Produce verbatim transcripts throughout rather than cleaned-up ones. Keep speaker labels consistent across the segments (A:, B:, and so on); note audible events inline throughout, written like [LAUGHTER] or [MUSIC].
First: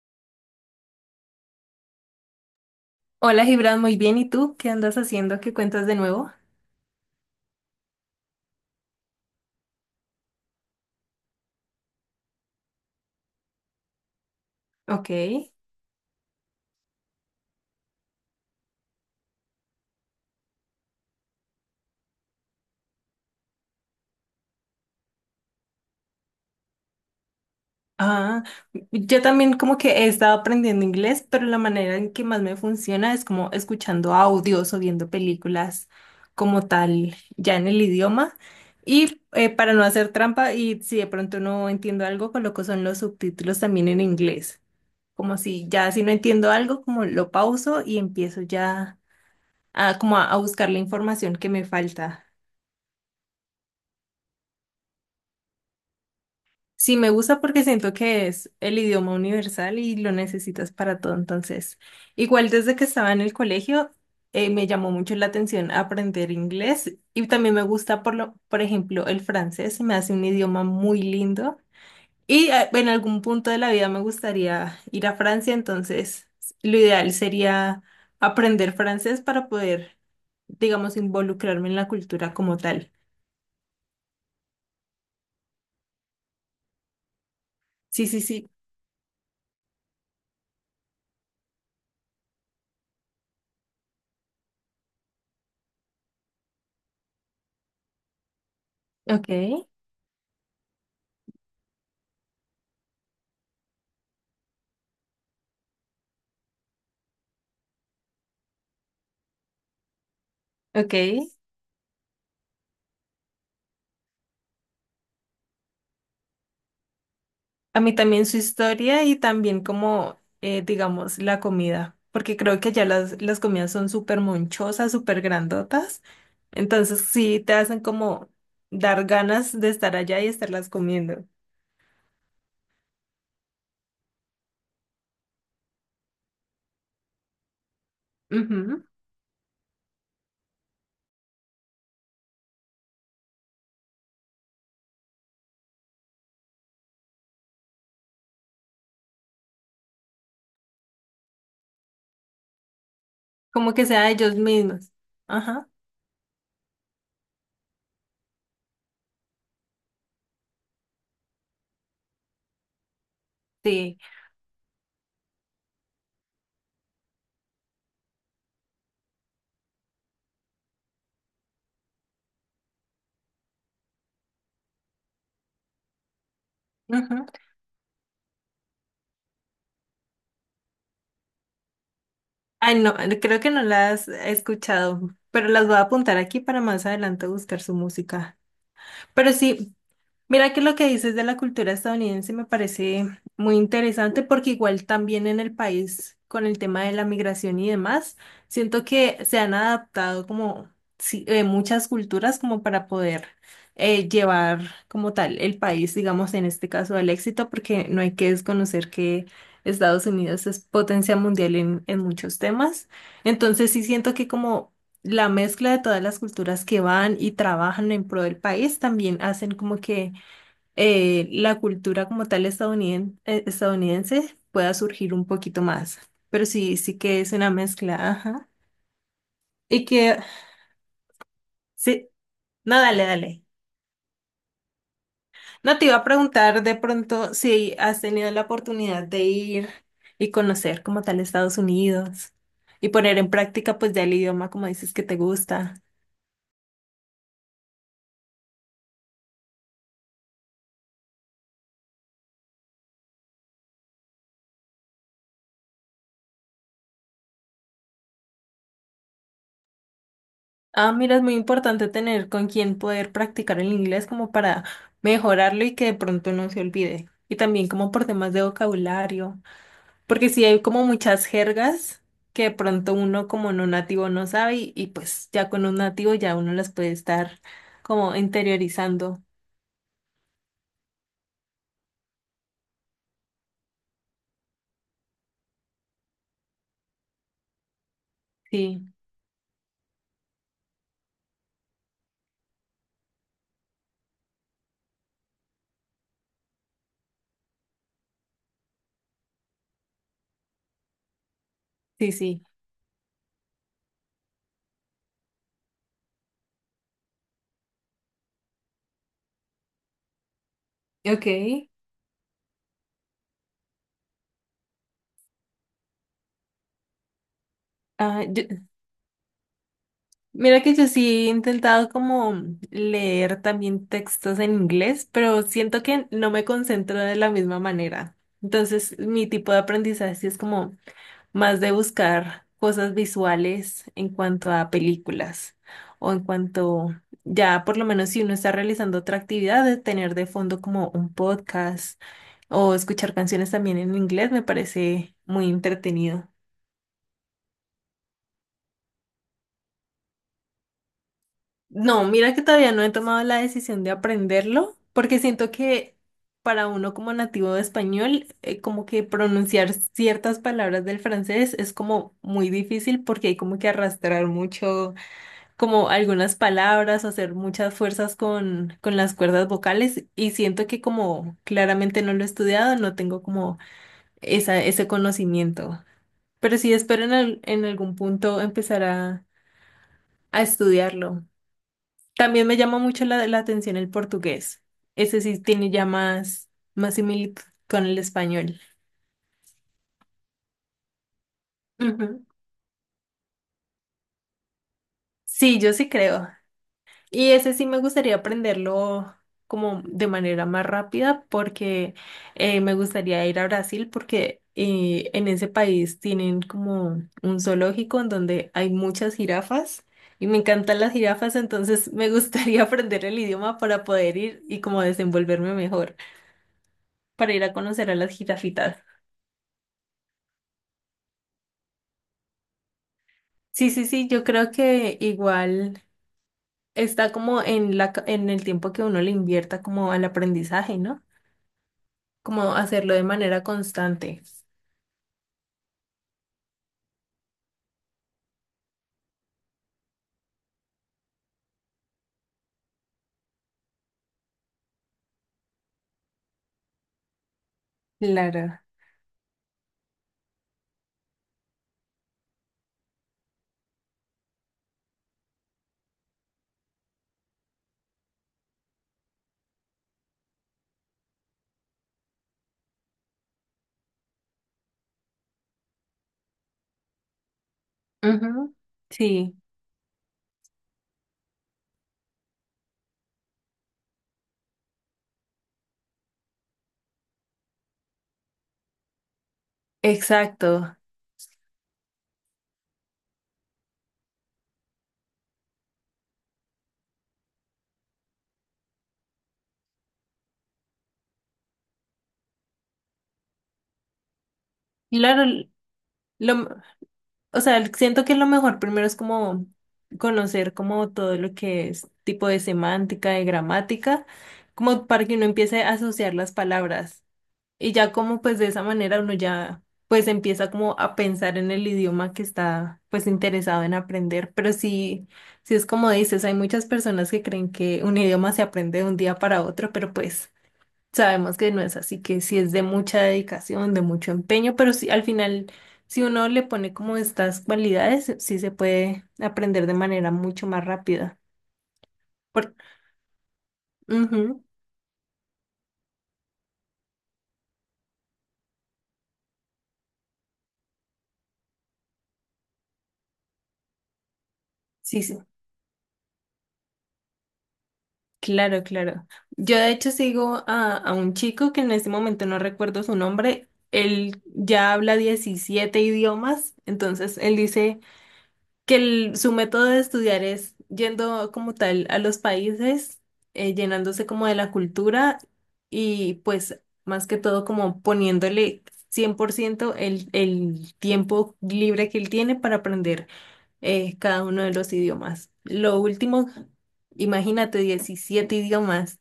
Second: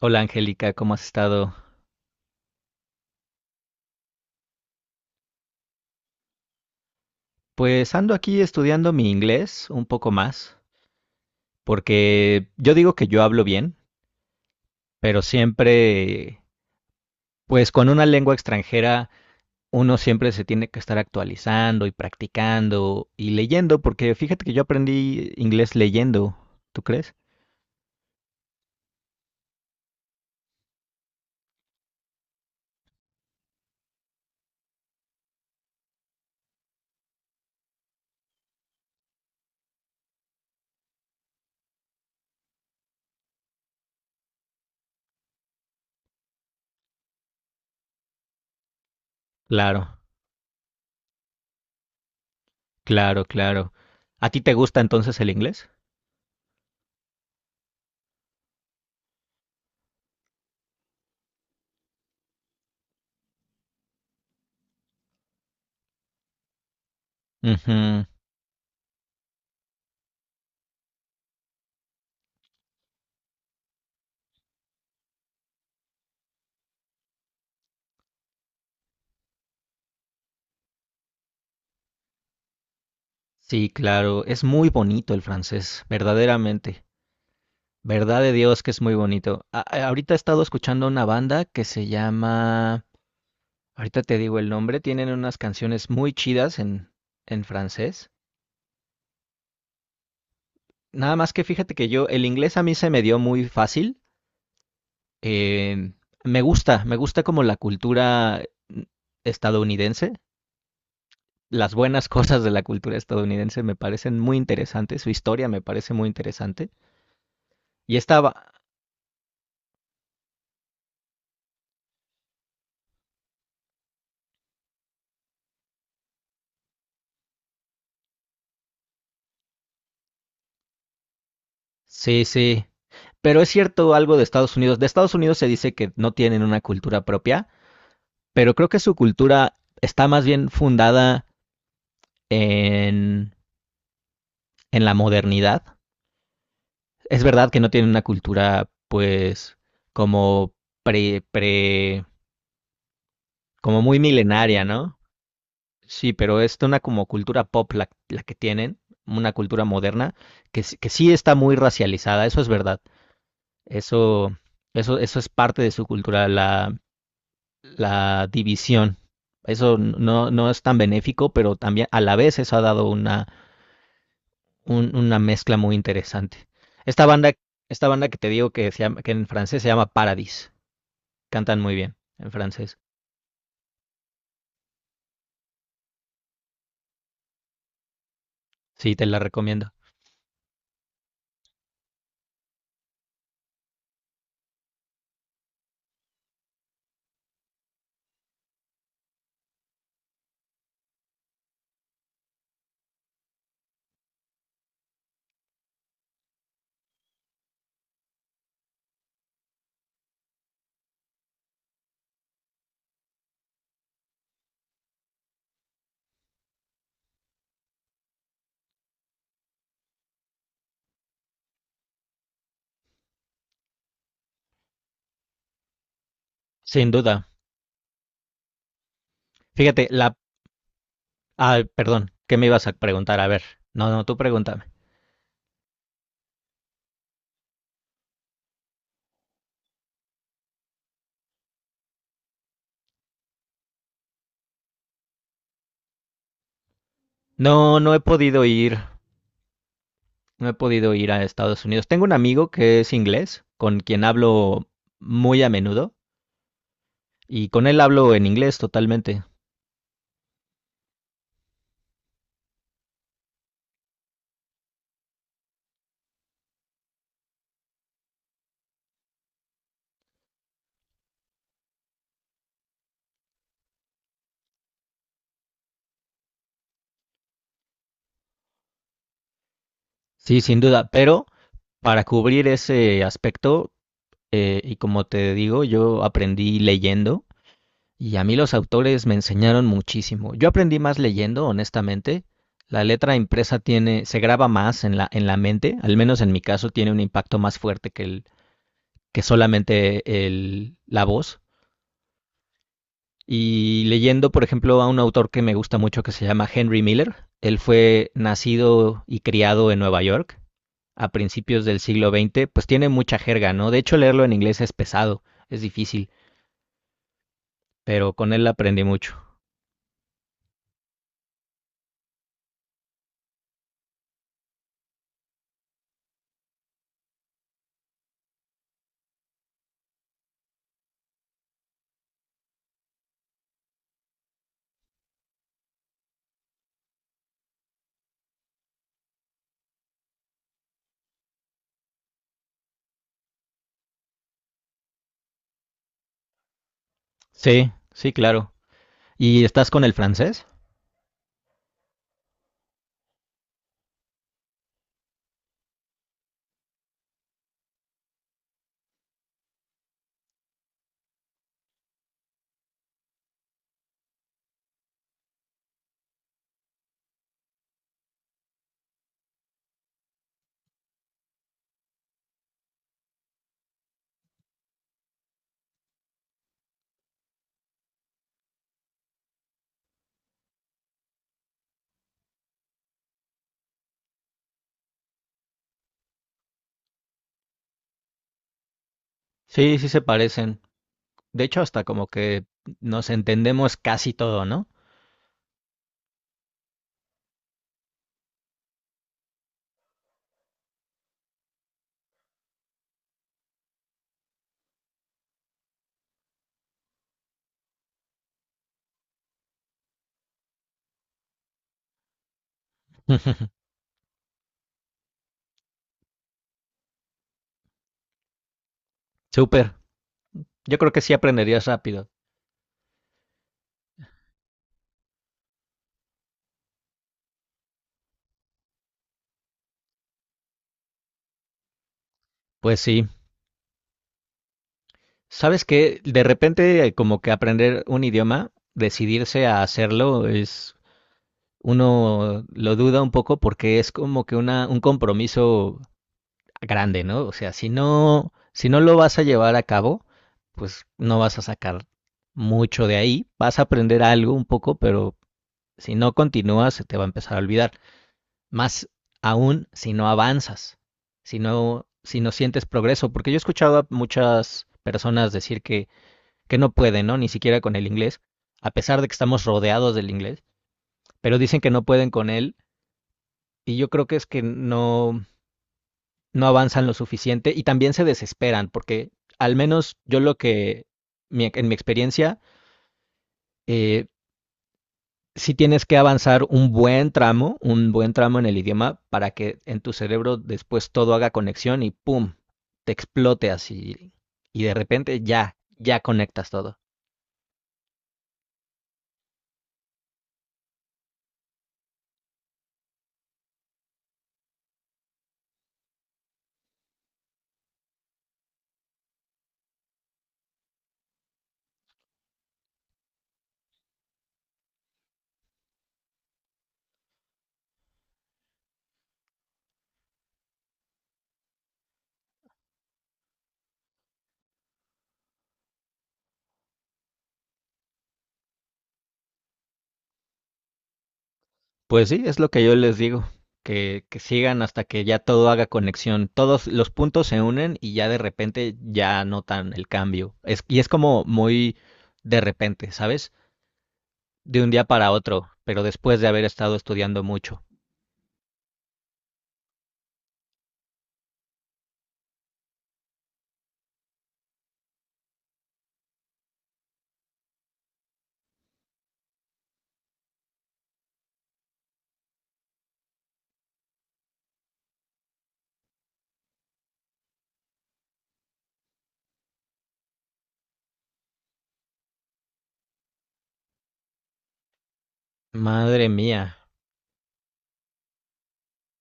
A: Hola Angélica, ¿cómo has estado?
B: Hola Gibran, muy bien. ¿Y tú qué andas haciendo? ¿Qué cuentas de nuevo?
A: Pues ando aquí estudiando mi inglés un poco más, porque yo digo que yo hablo bien,
B: Ok.
A: pero siempre, pues con una lengua extranjera, uno siempre se tiene que estar actualizando y practicando y leyendo, porque fíjate que yo aprendí inglés leyendo, ¿tú crees?
B: Ah, yo también como que he estado aprendiendo inglés, pero la manera en que más me funciona es como escuchando audios o viendo películas como tal, ya en el idioma. Y eh, para no hacer trampa y si de pronto no entiendo algo, coloco son los subtítulos también en inglés. Como si ya si no entiendo algo, como lo pauso y empiezo ya
A: Claro,
B: a, como a a buscar la información que me falta.
A: claro, claro. ¿A ti te gusta entonces el inglés?
B: Sí, me gusta porque siento que es el idioma universal y lo necesitas para todo. Entonces, igual desde que estaba en el colegio, eh, me llamó mucho la atención aprender inglés y también me gusta,
A: Ujú.
B: por lo, por ejemplo, el francés, se me hace un idioma muy lindo. Y eh, en algún punto de la vida me gustaría ir a Francia, entonces lo ideal sería aprender francés para poder, digamos, involucrarme en la cultura como tal.
A: Sí, claro, es muy bonito el francés, verdaderamente.
B: Sí, sí,
A: Verdad de
B: sí.
A: Dios que es muy bonito. A- a- ahorita he estado escuchando una banda que se llama, ahorita te digo el nombre, tienen unas canciones muy chidas en, en francés.
B: Ok,
A: Nada más que fíjate que yo, el inglés a mí se me dio muy fácil. eh, Me gusta, me gusta como la cultura mm, estadounidense.
B: ok.
A: Las buenas [LAUGHS] cosas de la cultura estadounidense me parecen muy interesantes, su historia me parece muy interesante.
B: A mí
A: Y
B: también su
A: estaba,
B: historia y también como, eh, digamos, la comida, porque creo que allá las, las comidas son súper monchosas, súper grandotas, entonces sí te hacen como dar ganas de estar allá y estarlas comiendo.
A: sí, sí. Pero es cierto algo de Estados Unidos. De Estados Unidos se dice que no tienen una cultura propia, pero creo que
B: Ujú.
A: su cultura está más bien fundada en, en la modernidad. Es verdad que no tienen una cultura, pues, como pre, pre,
B: Como
A: como
B: que
A: muy
B: sea ellos
A: milenaria,
B: mismos.
A: ¿no?
B: Ajá,
A: Sí, pero es una como cultura pop la, la que tienen, una cultura moderna, que, s- que sí está muy racializada, eso es verdad.
B: sí.
A: Eso, eso, eso es parte de su cultura, la la división. Eso no, no es tan benéfico, pero también a la vez eso ha dado una, un- una mezcla muy interesante. Esta
B: Ujú.
A: banda, esta banda que te digo que, se llama, que en francés se llama Paradis. Cantan muy bien en francés.
B: Ay, no, creo que no las he escuchado, pero las voy a apuntar aquí para más adelante buscar su música.
A: Sí, te la
B: Pero
A: recomiendo.
B: sí, mira que lo que dices de la cultura estadounidense me parece muy interesante porque igual también en el país con el tema de la migración y demás, siento que se han adaptado como sí, eh, muchas culturas como para poder eh, llevar como tal el país, digamos en este caso al éxito, porque no hay que desconocer que Estados Unidos es potencia mundial en, en muchos temas. Entonces sí siento que como la mezcla de todas las culturas que van y trabajan en pro del país también hacen como que eh, la cultura como tal estadouniden- eh, estadounidense pueda surgir un poquito más. Pero sí,
A: Sin
B: sí que
A: duda.
B: es una mezcla, ajá. Y
A: Fíjate, la...
B: que,
A: Ah,
B: sí,
A: perdón, ¿qué me ibas a
B: no, dale,
A: preguntar? A ver.
B: dale.
A: No, no, tú pregúntame.
B: No te iba a preguntar de pronto si has tenido la oportunidad de ir y conocer como tal Estados Unidos y poner en práctica pues ya el idioma como dices que te gusta.
A: No, no he podido ir. No he podido ir a Estados Unidos. Tengo un amigo que es inglés, con quien hablo muy a menudo, y con él hablo en inglés totalmente.
B: Ah, mira, es muy importante tener con quién poder practicar el inglés como para mejorarlo y que de pronto no se olvide. Y también como por temas de vocabulario. Porque sí hay como muchas jergas que de pronto uno como no nativo no sabe y, y pues ya con un nativo ya uno las puede estar como interiorizando.
A: Sí, sin duda, pero para cubrir ese aspecto, eh, y como te digo, yo aprendí leyendo y a mí los
B: Sí,
A: autores me enseñaron muchísimo. Yo aprendí más leyendo, honestamente. La letra impresa tiene, se graba más en la, en la mente, al menos en mi caso tiene un impacto más fuerte que el, que solamente el, la voz.
B: sí, sí.
A: Y leyendo, por ejemplo, a un autor que me gusta mucho que se llama Henry Miller. Él fue nacido y criado en Nueva York a
B: Ok.
A: principios del siglo veinte, pues tiene mucha jerga, ¿no? De hecho, leerlo en inglés es pesado, es difícil, pero
B: Ah,
A: con él
B: yo-
A: aprendí mucho.
B: mira que yo sí he intentado como leer también textos en inglés, pero siento que no me concentro de la misma manera. Entonces mi tipo de aprendizaje sí es como más de buscar cosas visuales en cuanto a películas o en cuanto ya por lo menos si uno está realizando otra actividad, de tener de fondo como un podcast o escuchar canciones también en inglés me parece muy entretenido.
A: Sí, sí, claro. ¿Y estás con el francés?
B: No, mira que todavía no he tomado la decisión de aprenderlo porque siento que para uno como nativo de español, eh, como que pronunciar ciertas palabras del francés es como muy difícil porque hay como que arrastrar mucho como algunas palabras, hacer muchas fuerzas con, con las cuerdas vocales y siento que como claramente no lo he estudiado, no tengo como esa, ese conocimiento. Pero sí espero en, al- en algún punto empezar a, a estudiarlo. También me llama mucho la, la atención el portugués. Ese sí tiene ya más, más similitud con el español.
A: Sí, sí se parecen. De hecho, hasta como
B: Ujú.
A: que nos entendemos casi todo, ¿no?
B: Sí, yo sí creo. Y ese sí me gustaría aprenderlo como de manera más rápida porque eh, me gustaría ir a Brasil porque eh, en ese país tienen como un zoológico en donde hay muchas jirafas y me encantan las jirafas, entonces me gustaría [LAUGHS] aprender el idioma
A: [LAUGHS]
B: para poder ir y como desenvolverme mejor para ir a conocer a las jirafitas.
A: Súper. Yo creo que sí aprenderías rápido.
B: Sí, sí, sí, yo creo que igual está como en la, ca- en el tiempo que uno le invierta como al aprendizaje, ¿no? Como
A: Pues
B: hacerlo de
A: sí.
B: manera constante.
A: ¿Sabes qué? De repente, eh, como que aprender un idioma, decidirse a hacerlo, es uno lo duda un poco porque es como que una, un compromiso grande, ¿no? O sea, si no,
B: Claro.
A: si no lo vas a llevar a cabo, pues no vas a sacar mucho de ahí, vas a aprender algo un poco, pero si no continúas se te va a empezar a olvidar. Más aún si no avanzas, si no, si no sientes progreso, porque yo he escuchado a muchas personas decir que, que no pueden, ¿no? Ni siquiera con el inglés,
B: Ujú.
A: a pesar de que
B: Sí.
A: estamos rodeados del inglés, pero dicen que no pueden con él y yo creo que es que no, no avanzan lo suficiente y también se desesperan, porque al menos yo lo
B: Exacto.
A: que, mi- en mi experiencia, eh, sí tienes que avanzar un buen tramo, un buen tramo en el idioma para que en tu cerebro después todo haga conexión y ¡pum! Te explote así y de repente
B: Claro, l-
A: ya, ya
B: lo, m-
A: conectas todo.
B: o sea, l- siento que lo mejor primero es como conocer como todo lo que es tipo de semántica, de gramática, como para que uno empiece a asociar las palabras. Y ya como pues de esa manera uno ya pues empieza como a pensar en el idioma que está pues interesado en aprender. Pero sí, sí es como dices, hay muchas personas que creen que un idioma se aprende de un día para otro, pero pues sabemos que no es así, que sí es de mucha dedicación, de mucho empeño, pero sí al final si uno le pone como estas cualidades, sí se puede aprender de manera mucho más rápida.
A: Pues sí, es lo
B: Por...
A: que yo les digo, que, que
B: Ujú,
A: sigan hasta que ya todo haga conexión, todos los puntos se unen y ya de repente ya notan el cambio. Es, y es como muy de repente, ¿sabes? De un día
B: sí,
A: para
B: sí.
A: otro, pero después de haber estado estudiando mucho.
B: Claro, claro. Yo de hecho sigo a, a un chico que en este momento no recuerdo su nombre. Él ya habla diecisiete idiomas, entonces él dice que el- su método de estudiar es yendo como tal a los países, eh, llenándose como de la cultura y pues más que todo como poniéndole cien por ciento el, el tiempo libre que él tiene para aprender es cada uno de los idiomas. Lo
A: Madre
B: último,
A: mía,
B: imagínate diecisiete idiomas.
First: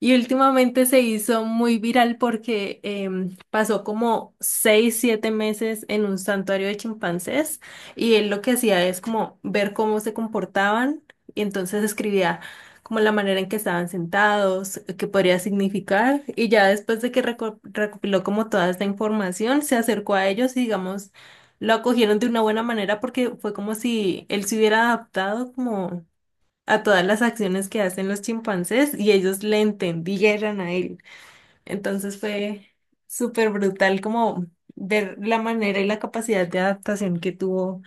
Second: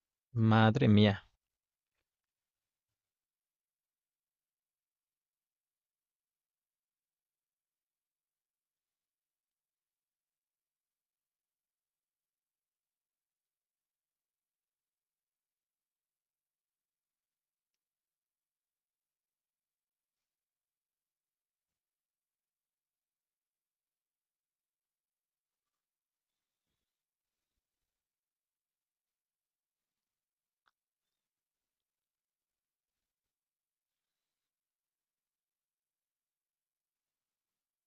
B: Y últimamente
A: madre
B: se
A: mía.
B: hizo muy viral porque em, pasó como seis, siete meses en un santuario de chimpancés y él lo que hacía es como ver cómo se comportaban y entonces escribía como la manera en que estaban sentados, qué podría significar y ya después de que reco- recopiló como toda esta información, se acercó a ellos y digamos lo acogieron de una buena manera porque fue como si él se hubiera adaptado a todas las acciones que hacen los chimpancés y ellos le entendieran a él. Entonces fue súper brutal como ver la manera y la capacidad de adaptación que tuvo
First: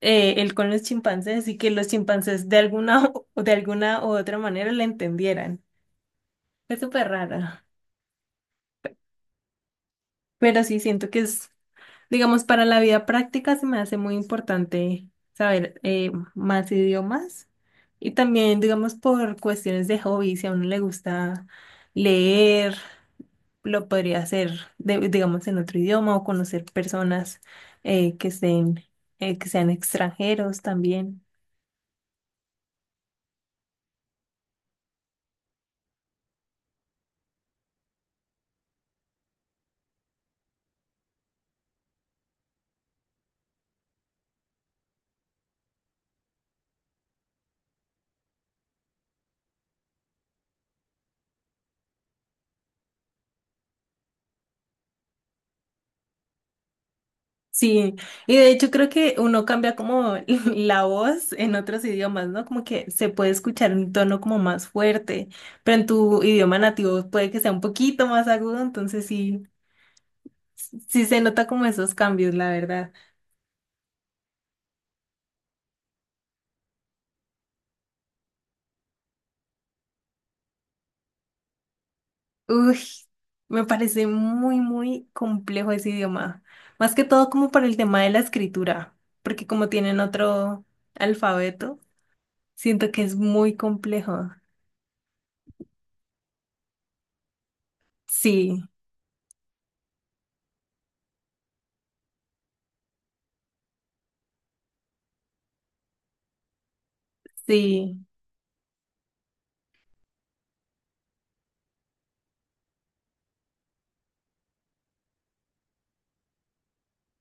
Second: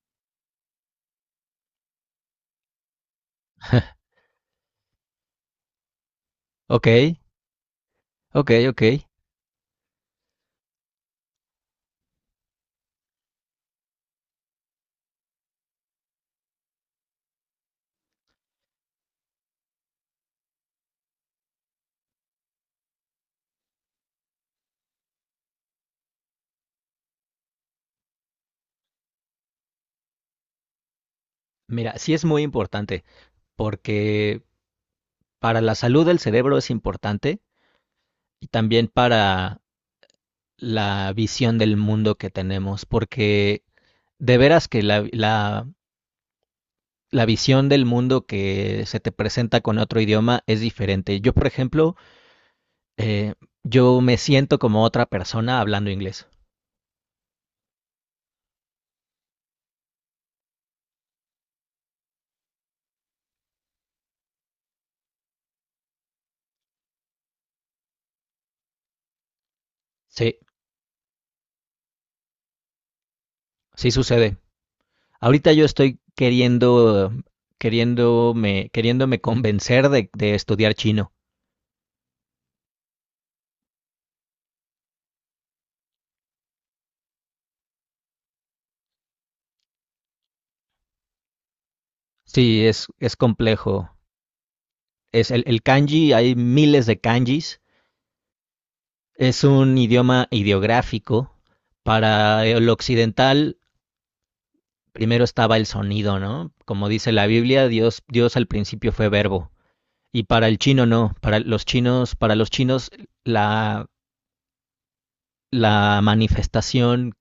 B: eh, él con los chimpancés y que los chimpancés de alguna [LAUGHS] o de alguna u
A: [LAUGHS]
B: otra manera le entendieran. Fue
A: Ok,
B: súper raro,
A: ok, ok.
B: pero sí siento que es digamos, para la vida práctica se me hace muy importante saber eh, más idiomas y también, digamos, por cuestiones de hobby, si a uno le gusta leer, lo podría hacer, de- digamos, en otro idioma o conocer personas eh, que estén, eh, que sean extranjeros también.
A: Mira, sí es muy importante, porque para la salud del cerebro es importante y también para la visión del mundo que tenemos, porque de veras que la, la, la visión del mundo que se te presenta con otro idioma es diferente. Yo, por ejemplo, eh, yo me siento como otra persona hablando inglés.
B: Sí, y de hecho creo que uno cambia como [LAUGHS] la voz en otros idiomas, ¿no? Como que se puede escuchar un tono como más fuerte, pero en tu idioma nativo puede que sea un poquito más agudo, entonces sí,
A: Sí,
B: sí se nota como esos cambios, la verdad.
A: sí sucede. Ahorita yo estoy queriendo, queriéndome, queriéndome convencer de, de estudiar chino.
B: Uy, me parece muy, muy complejo ese idioma, más que todo como para el tema de la escritura, porque como tienen otro alfabeto,
A: Sí, es,
B: siento que es
A: es
B: muy
A: complejo.
B: complejo.
A: Es el, el kanji, hay miles de kanjis.
B: Sí,
A: Es un idioma ideográfico. Para el occidental primero estaba el sonido, ¿no? Como dice la Biblia,
B: sí,
A: Dios, Dios al principio fue verbo. Y para el chino no, para los chinos, para los chinos la, la manifestación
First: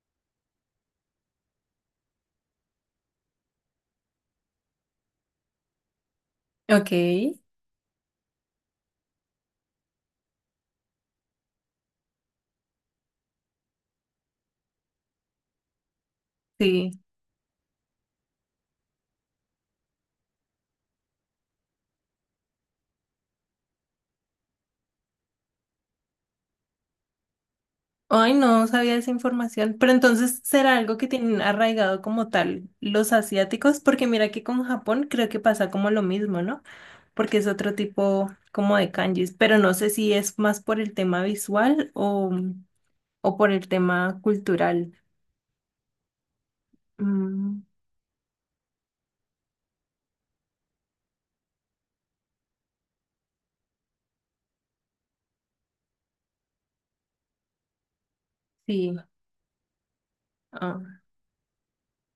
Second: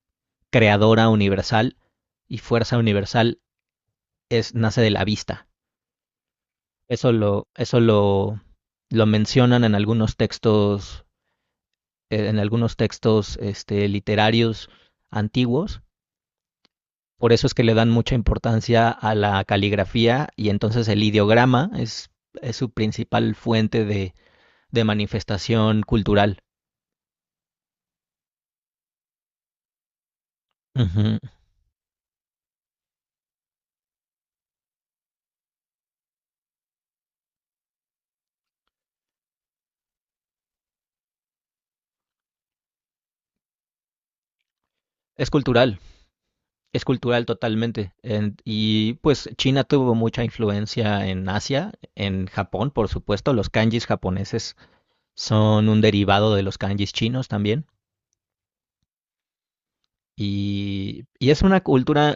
A: creadora universal y fuerza universal es, nace de la vista.
B: ok,
A: Eso lo, eso lo, lo mencionan en algunos textos, en algunos textos este, literarios antiguos.
B: sí.
A: Por eso es que le dan mucha importancia a la caligrafía y entonces el ideograma es, es su principal fuente de, de manifestación cultural.
B: Ay, no sabía esa información. Pero entonces, ¿será algo que
A: Ujú.
B: tienen arraigado como tal los asiáticos? Porque mira que con Japón creo que pasa como lo mismo, ¿no? Porque es otro tipo como de kanjis, pero no sé si es más por el tema visual o, o por el tema cultural.
A: Es cultural, es cultural
B: Mm,
A: totalmente. En- y pues China tuvo mucha influencia en Asia, en Japón, por supuesto. Los kanjis japoneses son un derivado de los kanjis chinos también.
B: sí, ah,
A: Y, y es una cultura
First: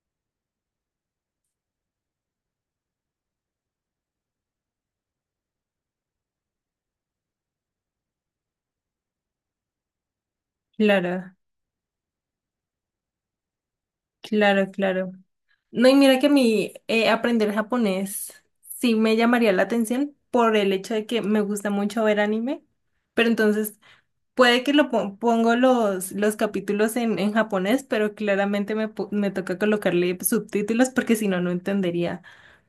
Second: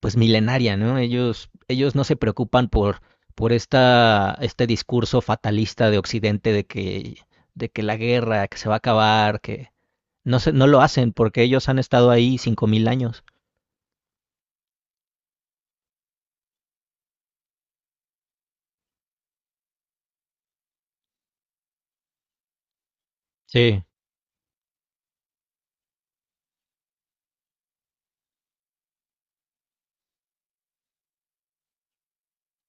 A: pues milenaria, ¿no? Ellos, ellos no se preocupan por, por esta, este discurso fatalista de Occidente de que, de que la guerra, que se va a acabar, que no, se, no lo hacen
B: claro,
A: porque ellos han estado ahí cinco mil años.
B: claro, claro. No, y mira que a mí eh, aprender japonés sí me llamaría la atención por el hecho de que me gusta mucho ver anime. Pero entonces
A: Sí,
B: puede que lo pon- pongo los, los capítulos en, en japonés, pero claramente me, po- me toca colocarle subtítulos porque si no, no entendería.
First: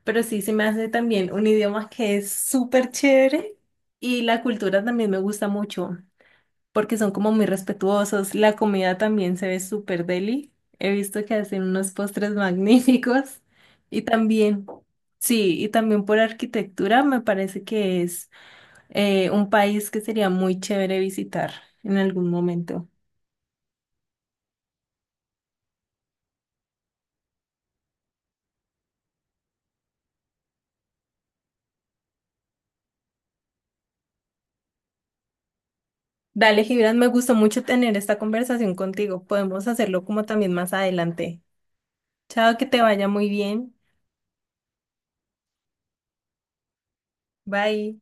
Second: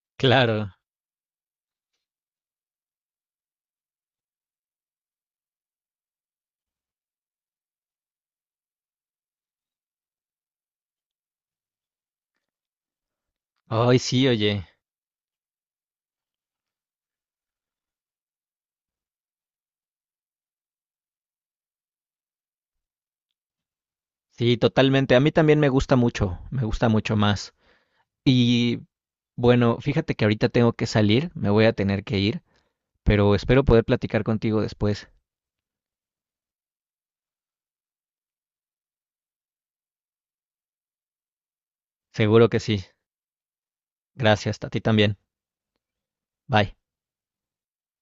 B: Pero sí, se me
A: claro.
B: hace también un idioma que es súper chévere y la cultura también me gusta mucho porque son como muy respetuosos. La comida también se ve súper deli. He visto que hacen unos postres magníficos
A: Ay,
B: y
A: sí,
B: también,
A: oye.
B: sí, y también por arquitectura me parece que es. Eh, un país que sería muy chévere visitar en algún momento.
A: Sí, totalmente. A mí también me gusta mucho, me gusta mucho más. Y bueno, fíjate que ahorita tengo que salir, me voy a tener que ir, pero espero poder platicar contigo después.
B: Dale, Gibran, me gustó mucho tener esta conversación contigo. Podemos hacerlo como también más adelante.
A: Seguro
B: Chao,
A: que
B: que
A: sí.
B: te vaya muy bien.
A: Gracias, a ti también. Bye.
B: Bye.